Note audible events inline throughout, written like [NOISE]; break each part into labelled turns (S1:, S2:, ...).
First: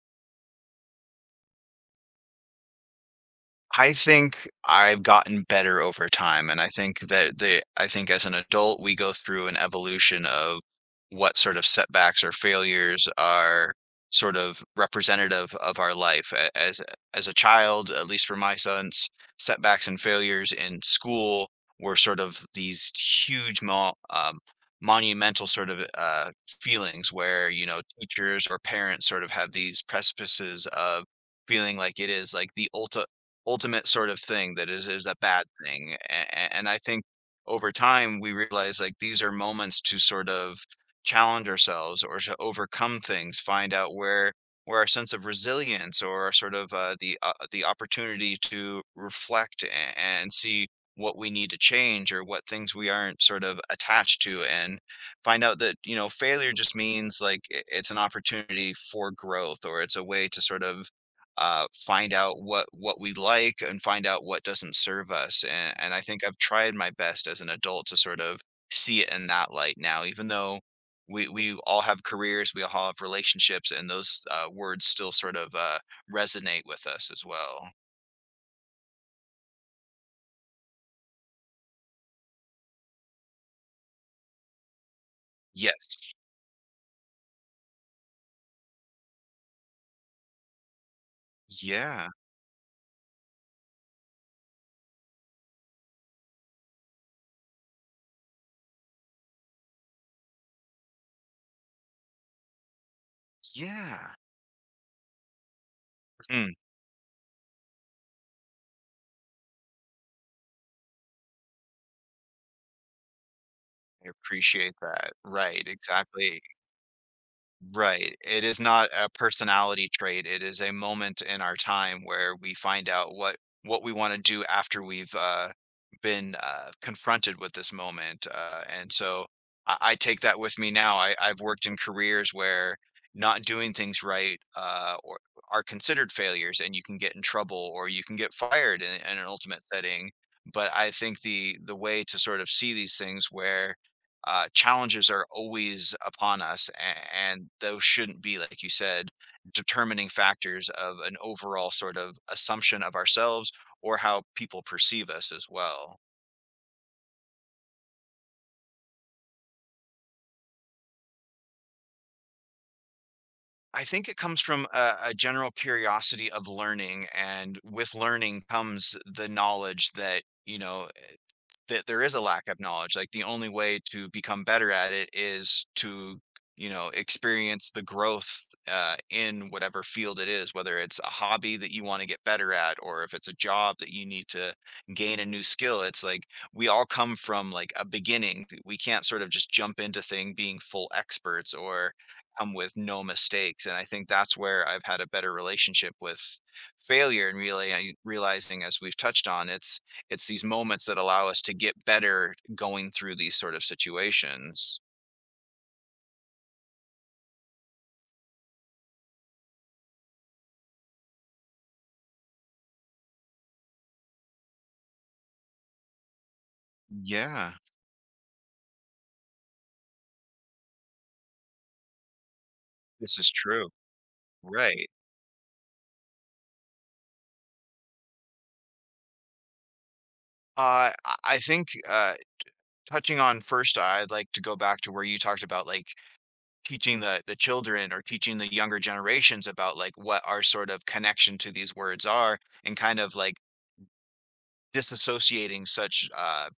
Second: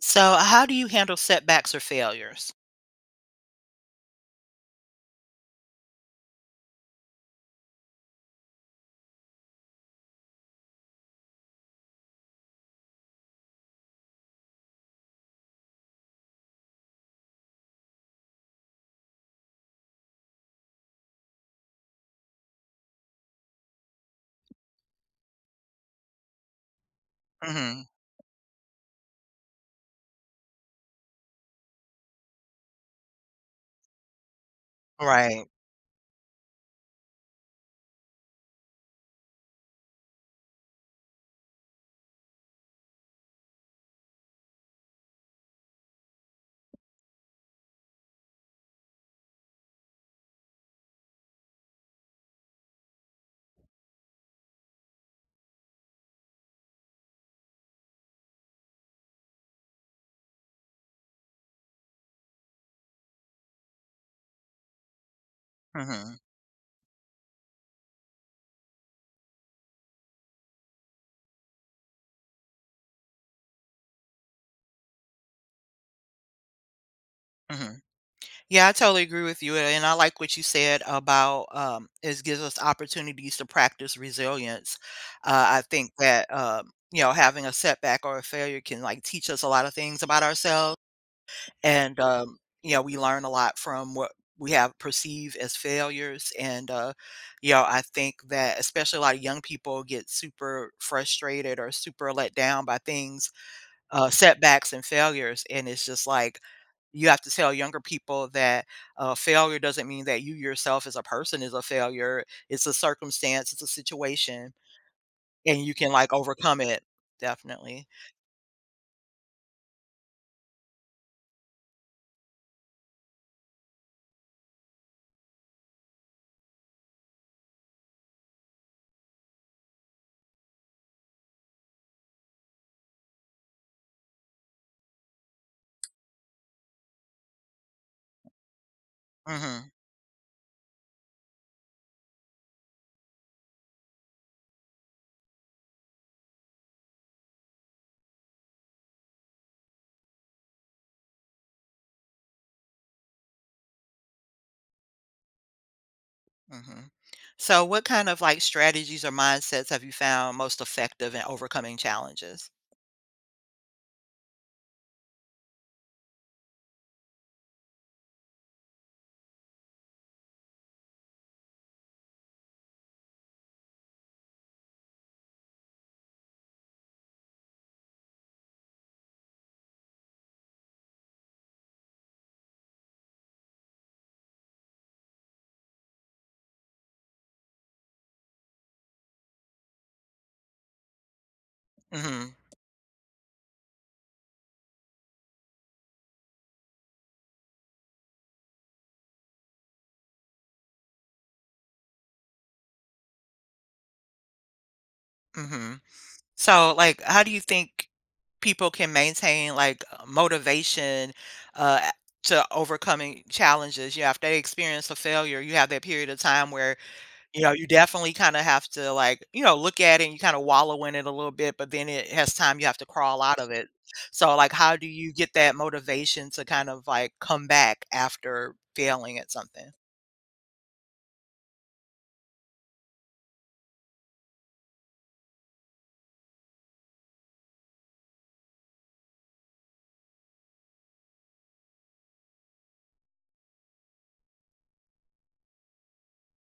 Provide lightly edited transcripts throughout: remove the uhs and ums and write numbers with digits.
S1: So, how do you handle setbacks or failures?
S2: I think I've gotten better over time, and I think that the I think as an adult, we go through an evolution of what sort of setbacks or failures are sort of representative of our life. As a child, at least for my sons, setbacks and failures in school were sort of these huge mo monumental sort of feelings where, you know,
S1: Mhm.
S2: teachers or parents sort of have these precipices of feeling like it is like the ultimate sort of thing that is a bad
S1: Right.
S2: thing. And I think over time we realize like these are moments to sort of challenge ourselves or to overcome things, find out where our sense of resilience or our sort of the opportunity to reflect and see what we need to change or what things we aren't sort of attached to, and find out that, you know, failure just means like it's an opportunity for growth, or it's a way to sort of find out what we like and find out what doesn't serve us. And I
S1: Mhm.
S2: think I've tried my best as an adult to sort of see it in that light now, even though we all have careers, we all have relationships, and those words still sort of resonate with us as well.
S1: Mhm. Yeah, I totally agree with you, and I like what you said about it gives us opportunities to practice resilience. I think
S2: Yes.
S1: that you know having a setback or a failure can like teach us a lot of things about ourselves, and
S2: Yeah.
S1: you know we learn a lot from what we have perceived as failures. And you know I think that especially a lot of young people get super frustrated or super let down by things
S2: Yeah.
S1: setbacks and failures. And it's just like
S2: Mm,
S1: you have to tell younger people that failure doesn't mean that you yourself as a person is a failure. It's a circumstance, it's a
S2: I
S1: situation,
S2: appreciate that. Right.
S1: and you can like
S2: Exactly.
S1: overcome it. Definitely.
S2: Right. It is not a personality trait. It is a moment in our time where we find out what we want to do after we've been confronted with this moment. And so I take that with me now. I've worked in careers where not doing things right or are considered failures, and you can get in trouble or you can get fired in an ultimate
S1: Hmm.
S2: setting. But I think the way to sort of see these things where challenges are always upon us, and those shouldn't be, like you said, determining factors of an overall sort of assumption of ourselves or how people perceive us as well.
S1: Hmm. So, what kind of like strategies or mindsets have you found most effective in overcoming challenges?
S2: I think it comes from a general curiosity of learning, and with learning comes the knowledge that, you know, that there is a lack of knowledge. Like the only way to become better at it is to, you know, experience the growth in whatever field it is, whether it's a hobby that you want to get better at, or if it's a job that you need to gain a new skill. It's like we all come from like a beginning. We can't sort of just jump into thing being full experts or
S1: Hmm.
S2: come with no mistakes. And I think that's where I've had a better relationship with failure and really realizing, as we've touched on, it's these moments that allow us to get better going through these sort of situations.
S1: Hmm. So, like, how do you think people can maintain like motivation uh, a- to overcoming challenges? You know, if they experience a failure, you have that period of time where you know
S2: Yeah,
S1: you definitely kind of have to like look at it and you kind of wallow in it a little bit, but then it has time you have to
S2: this
S1: crawl
S2: is
S1: out of it.
S2: true.
S1: So, like, how do
S2: Right.
S1: you get that motivation to kind of like come back after failing at something?
S2: I think touching on first, I'd like to go back to where you talked about like teaching the children or teaching the younger generations about like what our sort of connection to these words are, and kind of like disassociating such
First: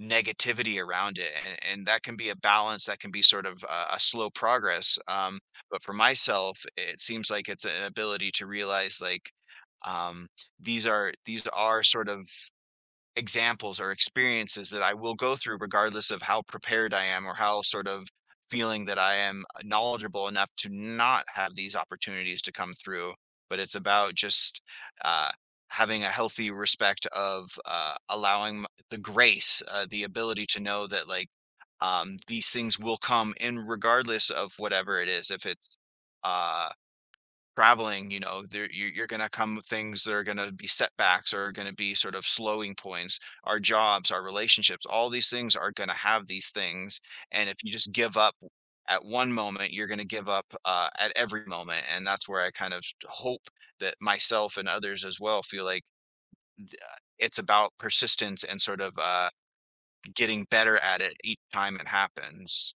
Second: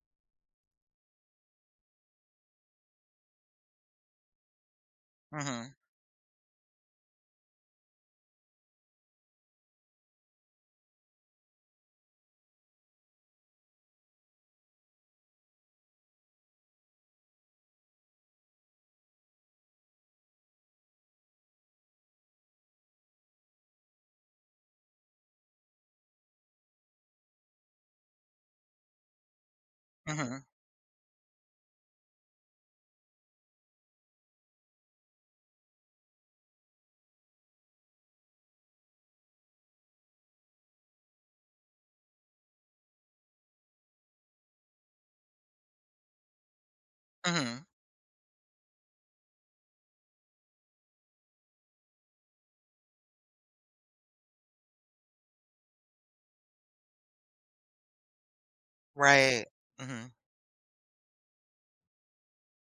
S2: negativity around it, and that can be a balance, that can be sort of a slow progress,
S1: Mm-hmm.
S2: but for myself it seems like it's an ability to realize like um, these are sort of examples or experiences that I will go through regardless of how prepared I am or how sort of feeling that I am knowledgeable enough to not have these opportunities to come through. But it's about just uh, having a healthy respect of allowing the grace, the
S1: Mm-hmm.
S2: ability to know that like these things will come in regardless of whatever it is. If it's uh, traveling, you know, there you're going to come with things that are going to be setbacks or going to be sort of slowing points. Our jobs, our relationships, all these things are going to have these things. And if
S1: Mm-hmm.
S2: you just give up at one moment, you're going to give up at every moment. And that's where I kind of hope that myself and others as well feel like it's about persistence and sort of
S1: Right. Mm-hmm.
S2: getting better at it each time it happens.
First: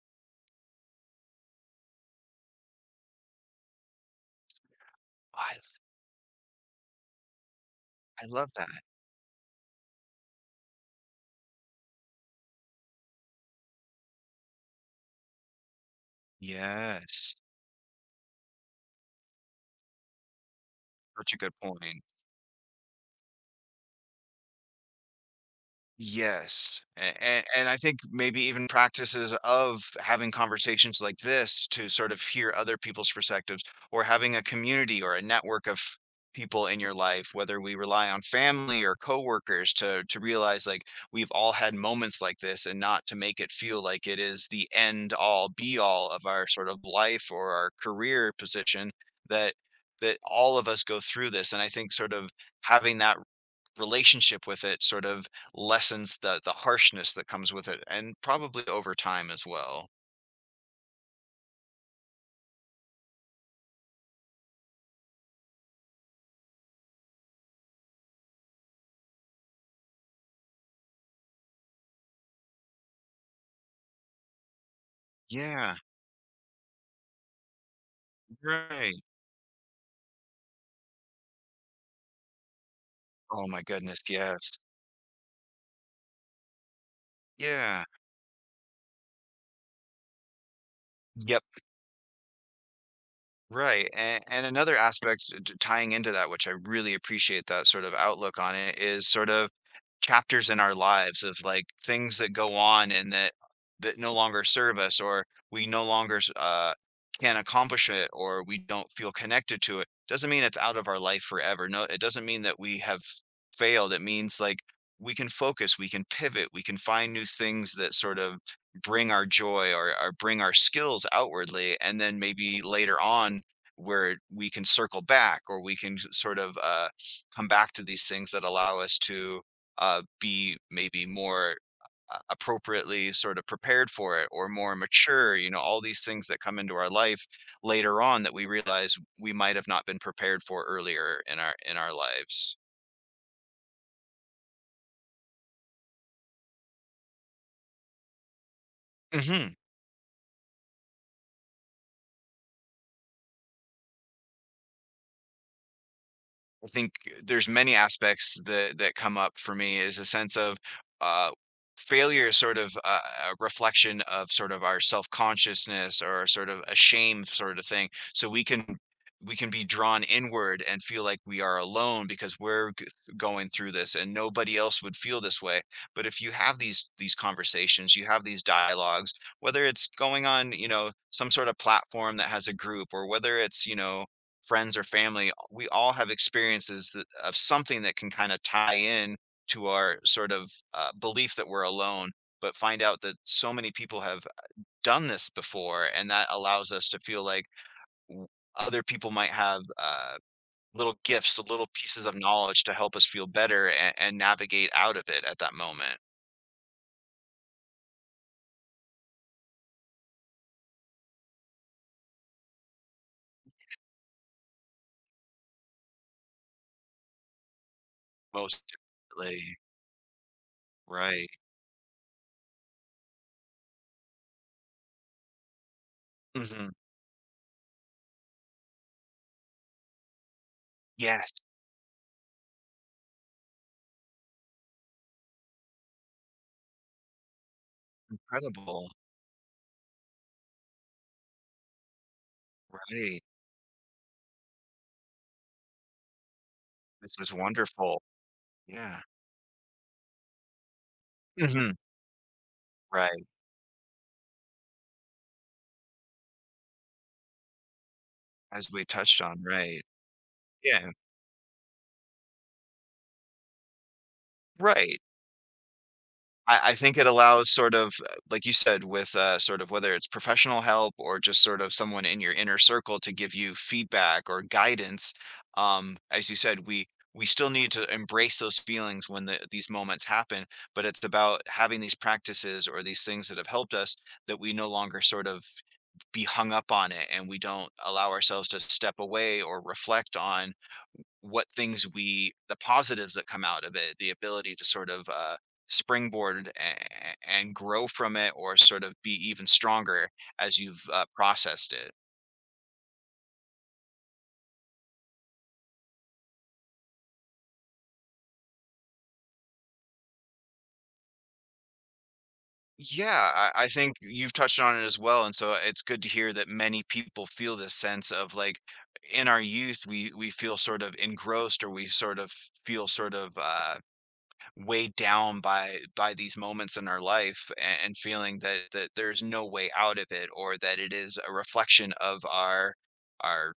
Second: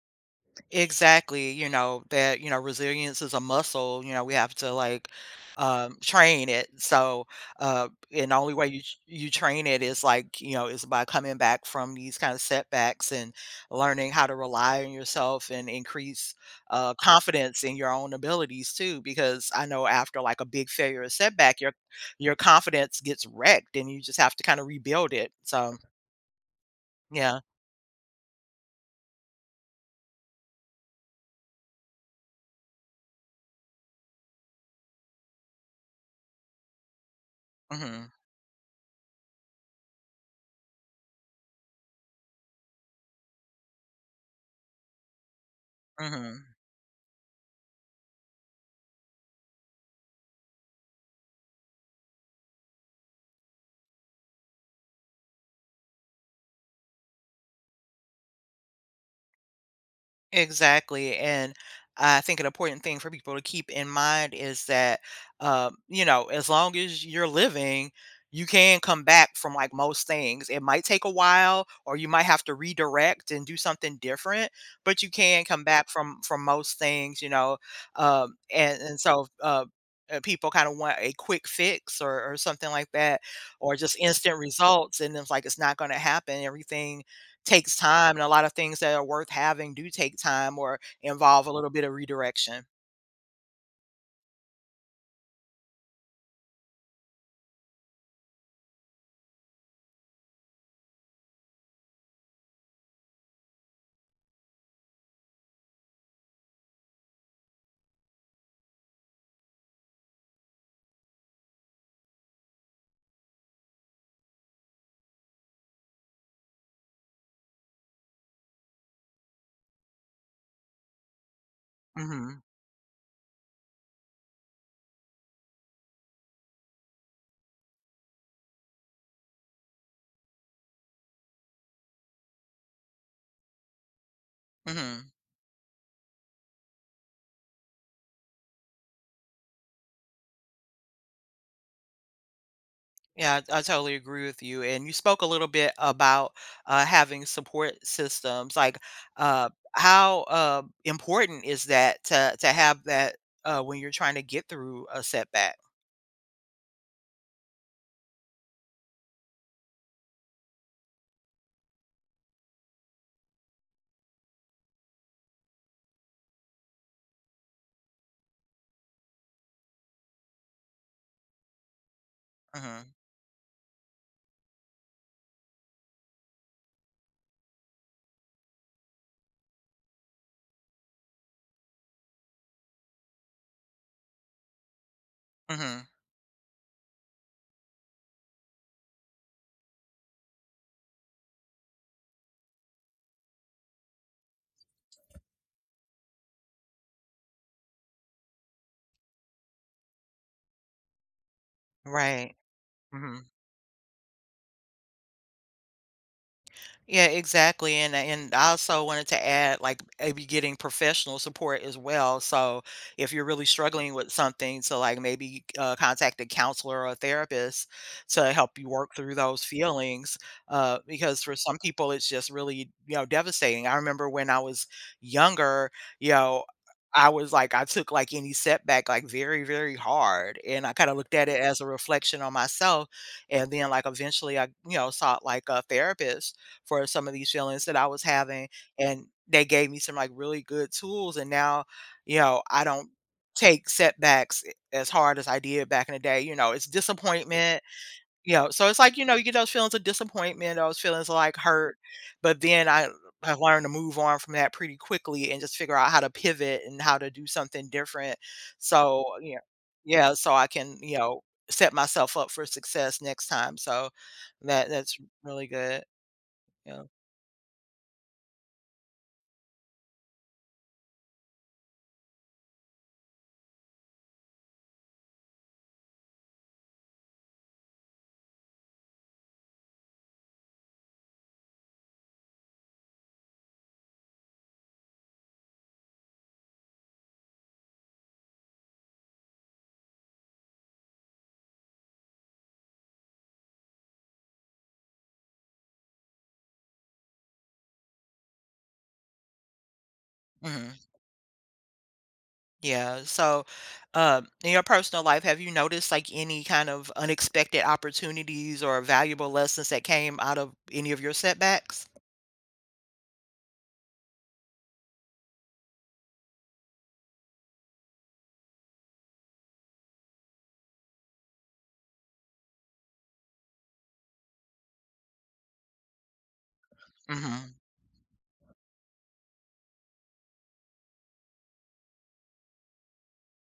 S1: Exactly, you know, that, you know, resilience is a muscle, you know, we have to like
S2: I,
S1: train it. So,
S2: I
S1: and the
S2: love
S1: only way you
S2: that.
S1: train it is like, you know, is by coming back from these kind of setbacks and learning how to rely on yourself and increase
S2: Yes.
S1: confidence in your own abilities too because I know after like a big failure or
S2: Such a good
S1: setback,
S2: point.
S1: your confidence gets wrecked and you just have to kind of rebuild it. So,
S2: Yes,
S1: yeah.
S2: and I think maybe even practices of having conversations like this to sort of hear other people's perspectives or having a community or a network of people in your life, whether we rely
S1: Mhm.
S2: on family or coworkers to realize like we've all had moments like this, and not to make it feel like it is the end all be all of our
S1: Mhm.
S2: sort of life or our career position, that that all of us go through this. And I think sort of having that relationship with it sort of lessens the harshness that comes with it, and probably over time as well.
S1: Exactly, and I think an important thing for people to keep in mind is that, you know, as long as you're living, you can come back from, like, most things. It might take a while, or you might have to redirect and do something different, but you can come
S2: Yeah,
S1: back from most things, you know, and
S2: right.
S1: and so, people kinda want a quick fix or something like that,
S2: Oh my
S1: or just
S2: goodness,
S1: instant
S2: yes.
S1: results, and it's like, it's not gonna happen. Everything takes
S2: Yeah.
S1: time, and a lot of things that are worth having do take time or
S2: Yep.
S1: involve a little bit of redirection.
S2: Right. And another aspect, tying into that, which I really appreciate that sort of outlook on it, is sort of chapters in our lives of like things that go on, and that that no longer serve us, or we no longer can accomplish it, or we don't feel connected to it, doesn't mean it's out of our life forever. No, it doesn't mean that we have failed. It means like we can focus, we can pivot, we can find new things that sort of bring our joy, or bring our skills outwardly, and then
S1: Mhm,
S2: maybe later on where we can circle back, or we can sort of come back to these things that allow us to be maybe more appropriately sort of prepared for it, or more
S1: mhm.
S2: mature, you know, all these things that come into our life later on that we realize we might have not been prepared for earlier in our lives.
S1: Yeah, I totally agree with you, and you spoke a little bit about, having support systems, like,
S2: Hmm.
S1: important is that to have that, when you're trying to get through a setback?
S2: I think there's many aspects that that come up for me is a sense of uh, failure is sort of a reflection of sort of our self-consciousness, or sort of a shame sort of thing. So we can be drawn inward and feel like we are alone because we're
S1: Mhm,
S2: going through this and nobody else would feel this way. But if you have these conversations, you have these dialogues, whether it's going on, you know, some sort of platform that has a group, or whether it's, you know, friends or family, we
S1: mhm.
S2: all have experiences that, of something that can kind of tie in to our sort of belief that we're alone, but find out that so many people have done this before. And that allows us to feel like w- other people might have little gifts, little pieces of
S1: Right,
S2: knowledge to help us
S1: mhm.
S2: feel better and navigate out of it at that moment.
S1: Yeah, exactly. And I also wanted to add like maybe getting professional support as well. So if you're really struggling with something, so like maybe contact a counselor or a therapist to help
S2: Most
S1: you work through those
S2: definitely.
S1: feelings. Because
S2: Right.
S1: for some people, it's just really, you know, devastating. I remember when I was younger, you know,
S2: Hmm.
S1: I was like, I took like any setback like very, very hard. And I kind of looked at
S2: Yes.
S1: it as a reflection on myself. And then like eventually I, you know, sought like a therapist for some of these feelings that I was having,
S2: Incredible.
S1: and they gave me some, like, really good tools, and now, you know, I don't
S2: Right.
S1: take setbacks as hard as I did back in the day, you know, it's
S2: This is
S1: disappointment,
S2: wonderful.
S1: you know, so it's like,
S2: Yeah.
S1: you know, you get those feelings of disappointment, those feelings of, like,
S2: Hmm.
S1: hurt, but then I
S2: Right.
S1: have learned to move on from that pretty quickly and just figure out how to pivot and how to do something different,
S2: As we
S1: so,
S2: touched
S1: you know,
S2: on, right.
S1: yeah, so I can,
S2: Yeah,
S1: you know, set myself up for success next time, so that's
S2: right.
S1: really good,
S2: I
S1: yeah.
S2: think it allows sort of, like you said, with, sort of whether it's professional help or just sort of someone in your inner circle to give you feedback or guidance, as you said, we still need to embrace those feelings when these moments happen, but it's about having these practices or these things that have helped us that we no longer sort of be hung up on it, and we don't allow ourselves to step away or reflect on what things we the positives that come out of it, the ability to sort of springboard and grow from it, or sort of be even stronger as
S1: Mhm.
S2: you've processed it.
S1: Yeah. So, in your personal life, have you noticed like any kind of unexpected opportunities or valuable lessons that came out of any of your setbacks?
S2: Yeah, I think you've touched on it as well, and so it's good to hear that many people feel this sense of like in our youth we feel sort of engrossed, or we sort of feel sort of weighed down by these moments in our life,
S1: Mm-hmm.
S2: and feeling that that there's no way out of it, or that it is a reflection of our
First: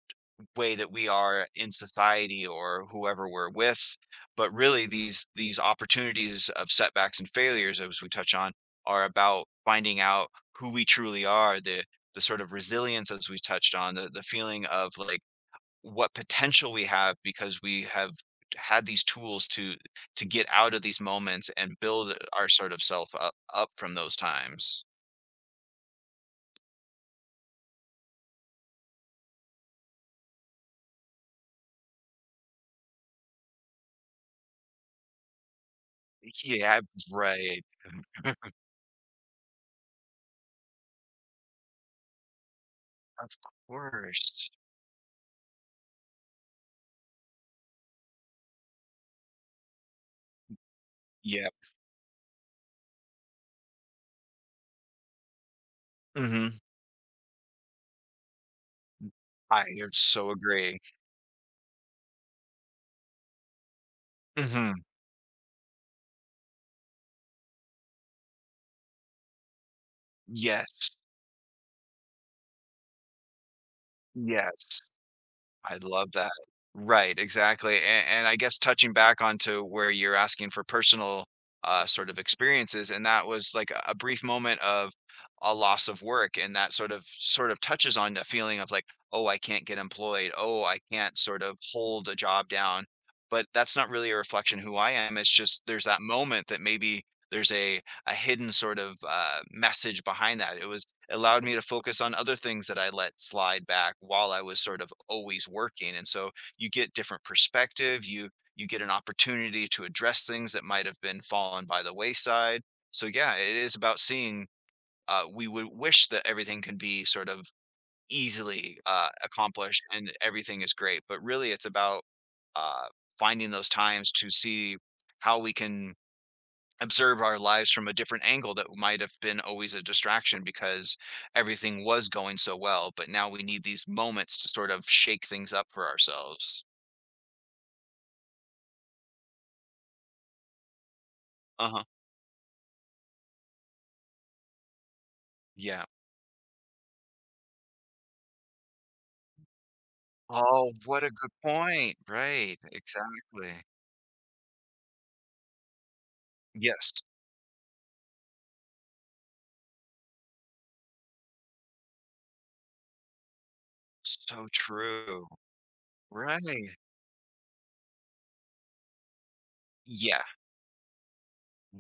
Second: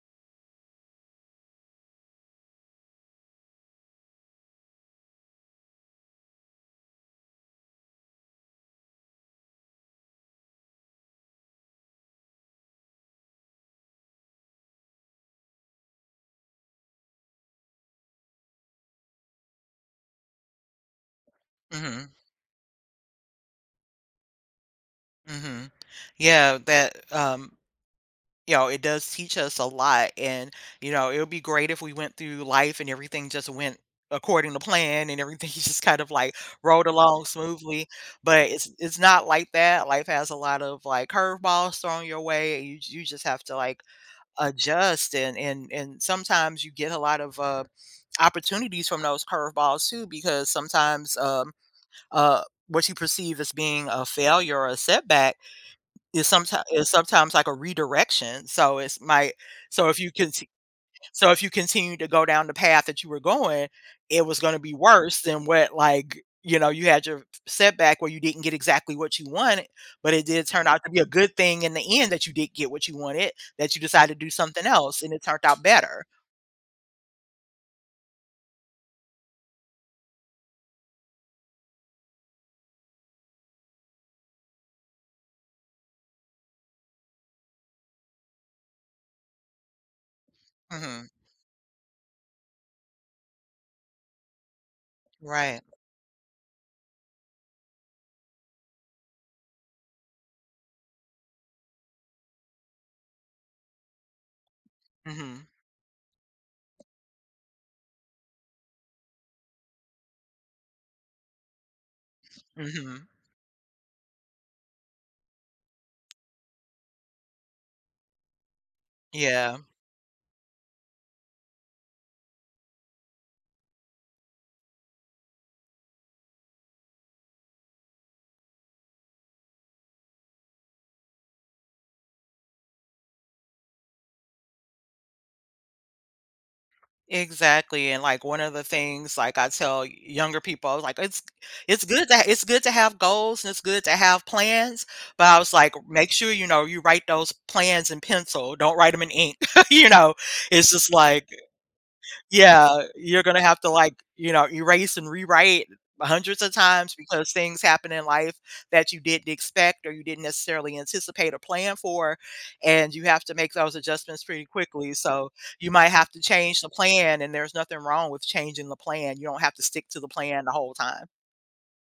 S2: way that we are in society or whoever we're with, but really these opportunities of setbacks and failures, as we touch on, are about finding out who we truly are, the sort of resilience, as we touched on, the feeling of like what potential we have, because we have had these tools to get out of these moments and
S1: Mm-hmm.
S2: build our sort of self up, up from those times.
S1: Mm-hmm. Yeah, that you know, it does teach us a lot. And, you know, it would be great if we went through life and everything just went according to plan and everything [LAUGHS] just kind of like
S2: Yeah,
S1: rolled along
S2: right.
S1: smoothly. But
S2: [LAUGHS]
S1: it's not like that. Life has a lot of like curveballs thrown your way. And you just
S2: Of
S1: have to like
S2: course.
S1: adjust and sometimes you get a lot of opportunities from those curveballs too because sometimes
S2: Yep.
S1: uh what you perceive as being a failure or a setback
S2: Hmm.
S1: is sometimes like a redirection so it's might
S2: I
S1: so if you
S2: so
S1: can
S2: agree.
S1: if you continue to go down the path that you were going, it was gonna be
S2: Hmm.
S1: worse than what, like, you know, you had your setback where you didn't get exactly what you wanted, but it did turn out
S2: Yes.
S1: to be a good thing in the end that you did get what you wanted, that you decided to do something
S2: Yes.
S1: else, and it turned out
S2: I
S1: better.
S2: love that. Right, exactly, and I guess touching back onto where you're asking for personal, sort of experiences, and that was, like, a brief moment of a loss of work, and that sort of touches on the feeling of, like, "Oh, I can't get employed. Oh, I
S1: Mhm.
S2: can't sort of hold a job down." But that's not really a reflection who I am, it's
S1: Right.
S2: just there's that moment that maybe there's a hidden sort of, message behind that. It was allowed me to focus on other things that I let slide back while I was sort of always
S1: Mhm.
S2: working. And so you get different perspective, you get an opportunity to address things that might have been fallen by the wayside. So
S1: Mhm.
S2: yeah, it is about seeing we would wish that everything can be sort of easily
S1: Yeah,
S2: accomplished and everything is great, but really it's about uh, finding those times to see how we can observe our lives from a different angle that might have been always a distraction because everything was going so well, but now we need these moments to sort of shake things up for ourselves.
S1: exactly, and, like, one of the things, like, I tell younger people, I was like, "It's
S2: Uh-huh.
S1: it's good to have goals and it's good to have plans," but I was like,
S2: Yeah.
S1: "Make sure, you know, you write those plans in pencil, don't write them in ink," [LAUGHS] you know? It's
S2: Oh,
S1: just
S2: what a
S1: like,
S2: good point. Right.
S1: yeah, you're gonna have
S2: Exactly.
S1: to, like, you know, erase and rewrite hundreds of
S2: Yes.
S1: times because things happen in life that you didn't expect or you didn't necessarily anticipate or plan for, and you have to make those adjustments pretty
S2: So
S1: quickly,
S2: true.
S1: so you might have to change the
S2: Right.
S1: plan, and there's nothing wrong with changing the plan, you don't have to stick to the
S2: Yeah.
S1: plan the whole time.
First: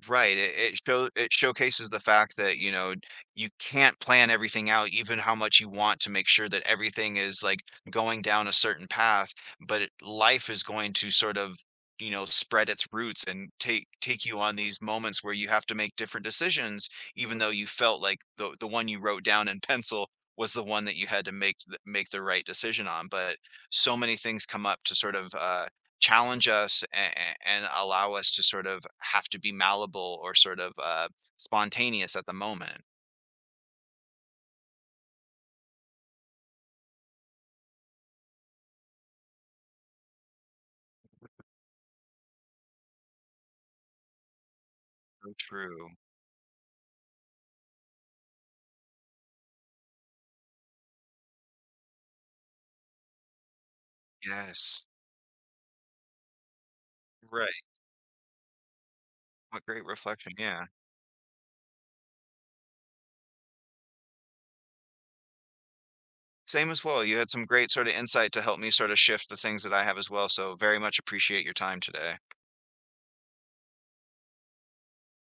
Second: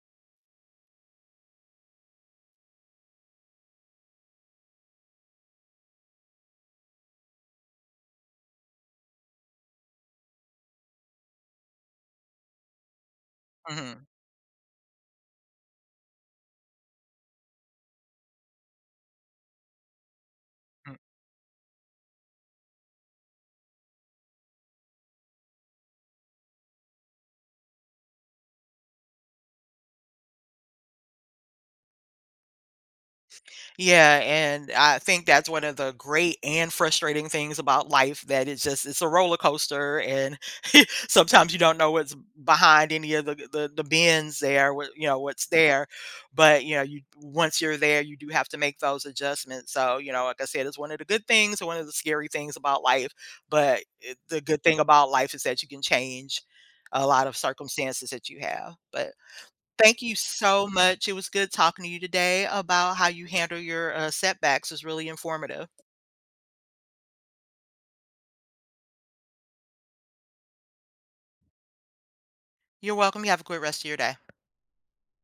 S2: Right, it show it showcases the fact that, you know, you can't plan everything out, even how much you want to make sure that everything is, like, going down a certain path, but it life is going to sort of, you know, spread its roots and take
S1: Mhm.
S2: take you on these moments where you have to make different decisions, even though you felt like the one you wrote down in pencil was the one that you had to make the right decision on, but so many things come up to sort of, challenge us, and allow us to sort of have to be malleable, or sort of spontaneous at the moment.
S1: Yeah, and I think that's one of the great and frustrating things about life that it's just it's a roller coaster and [LAUGHS] sometimes you don't know what's behind any of the bins there, what you know,
S2: So
S1: what's there.
S2: true.
S1: But you know, you once you're there, you do have to make those adjustments. So, you know, like I said, it's one of the good things one of the scary things about life. But it, the good thing
S2: Yes.
S1: about life is that you can change a lot of
S2: Right.
S1: circumstances that you have. But
S2: What great
S1: thank you
S2: reflection. Yeah.
S1: so much. It was good talking to you today about how you handle your, setbacks. It was really informative.
S2: Same as well. You had some great sort of insight to help me sort of shift the things that I have as well. So very much appreciate your time today.
S1: You're welcome. You have a great rest of your day.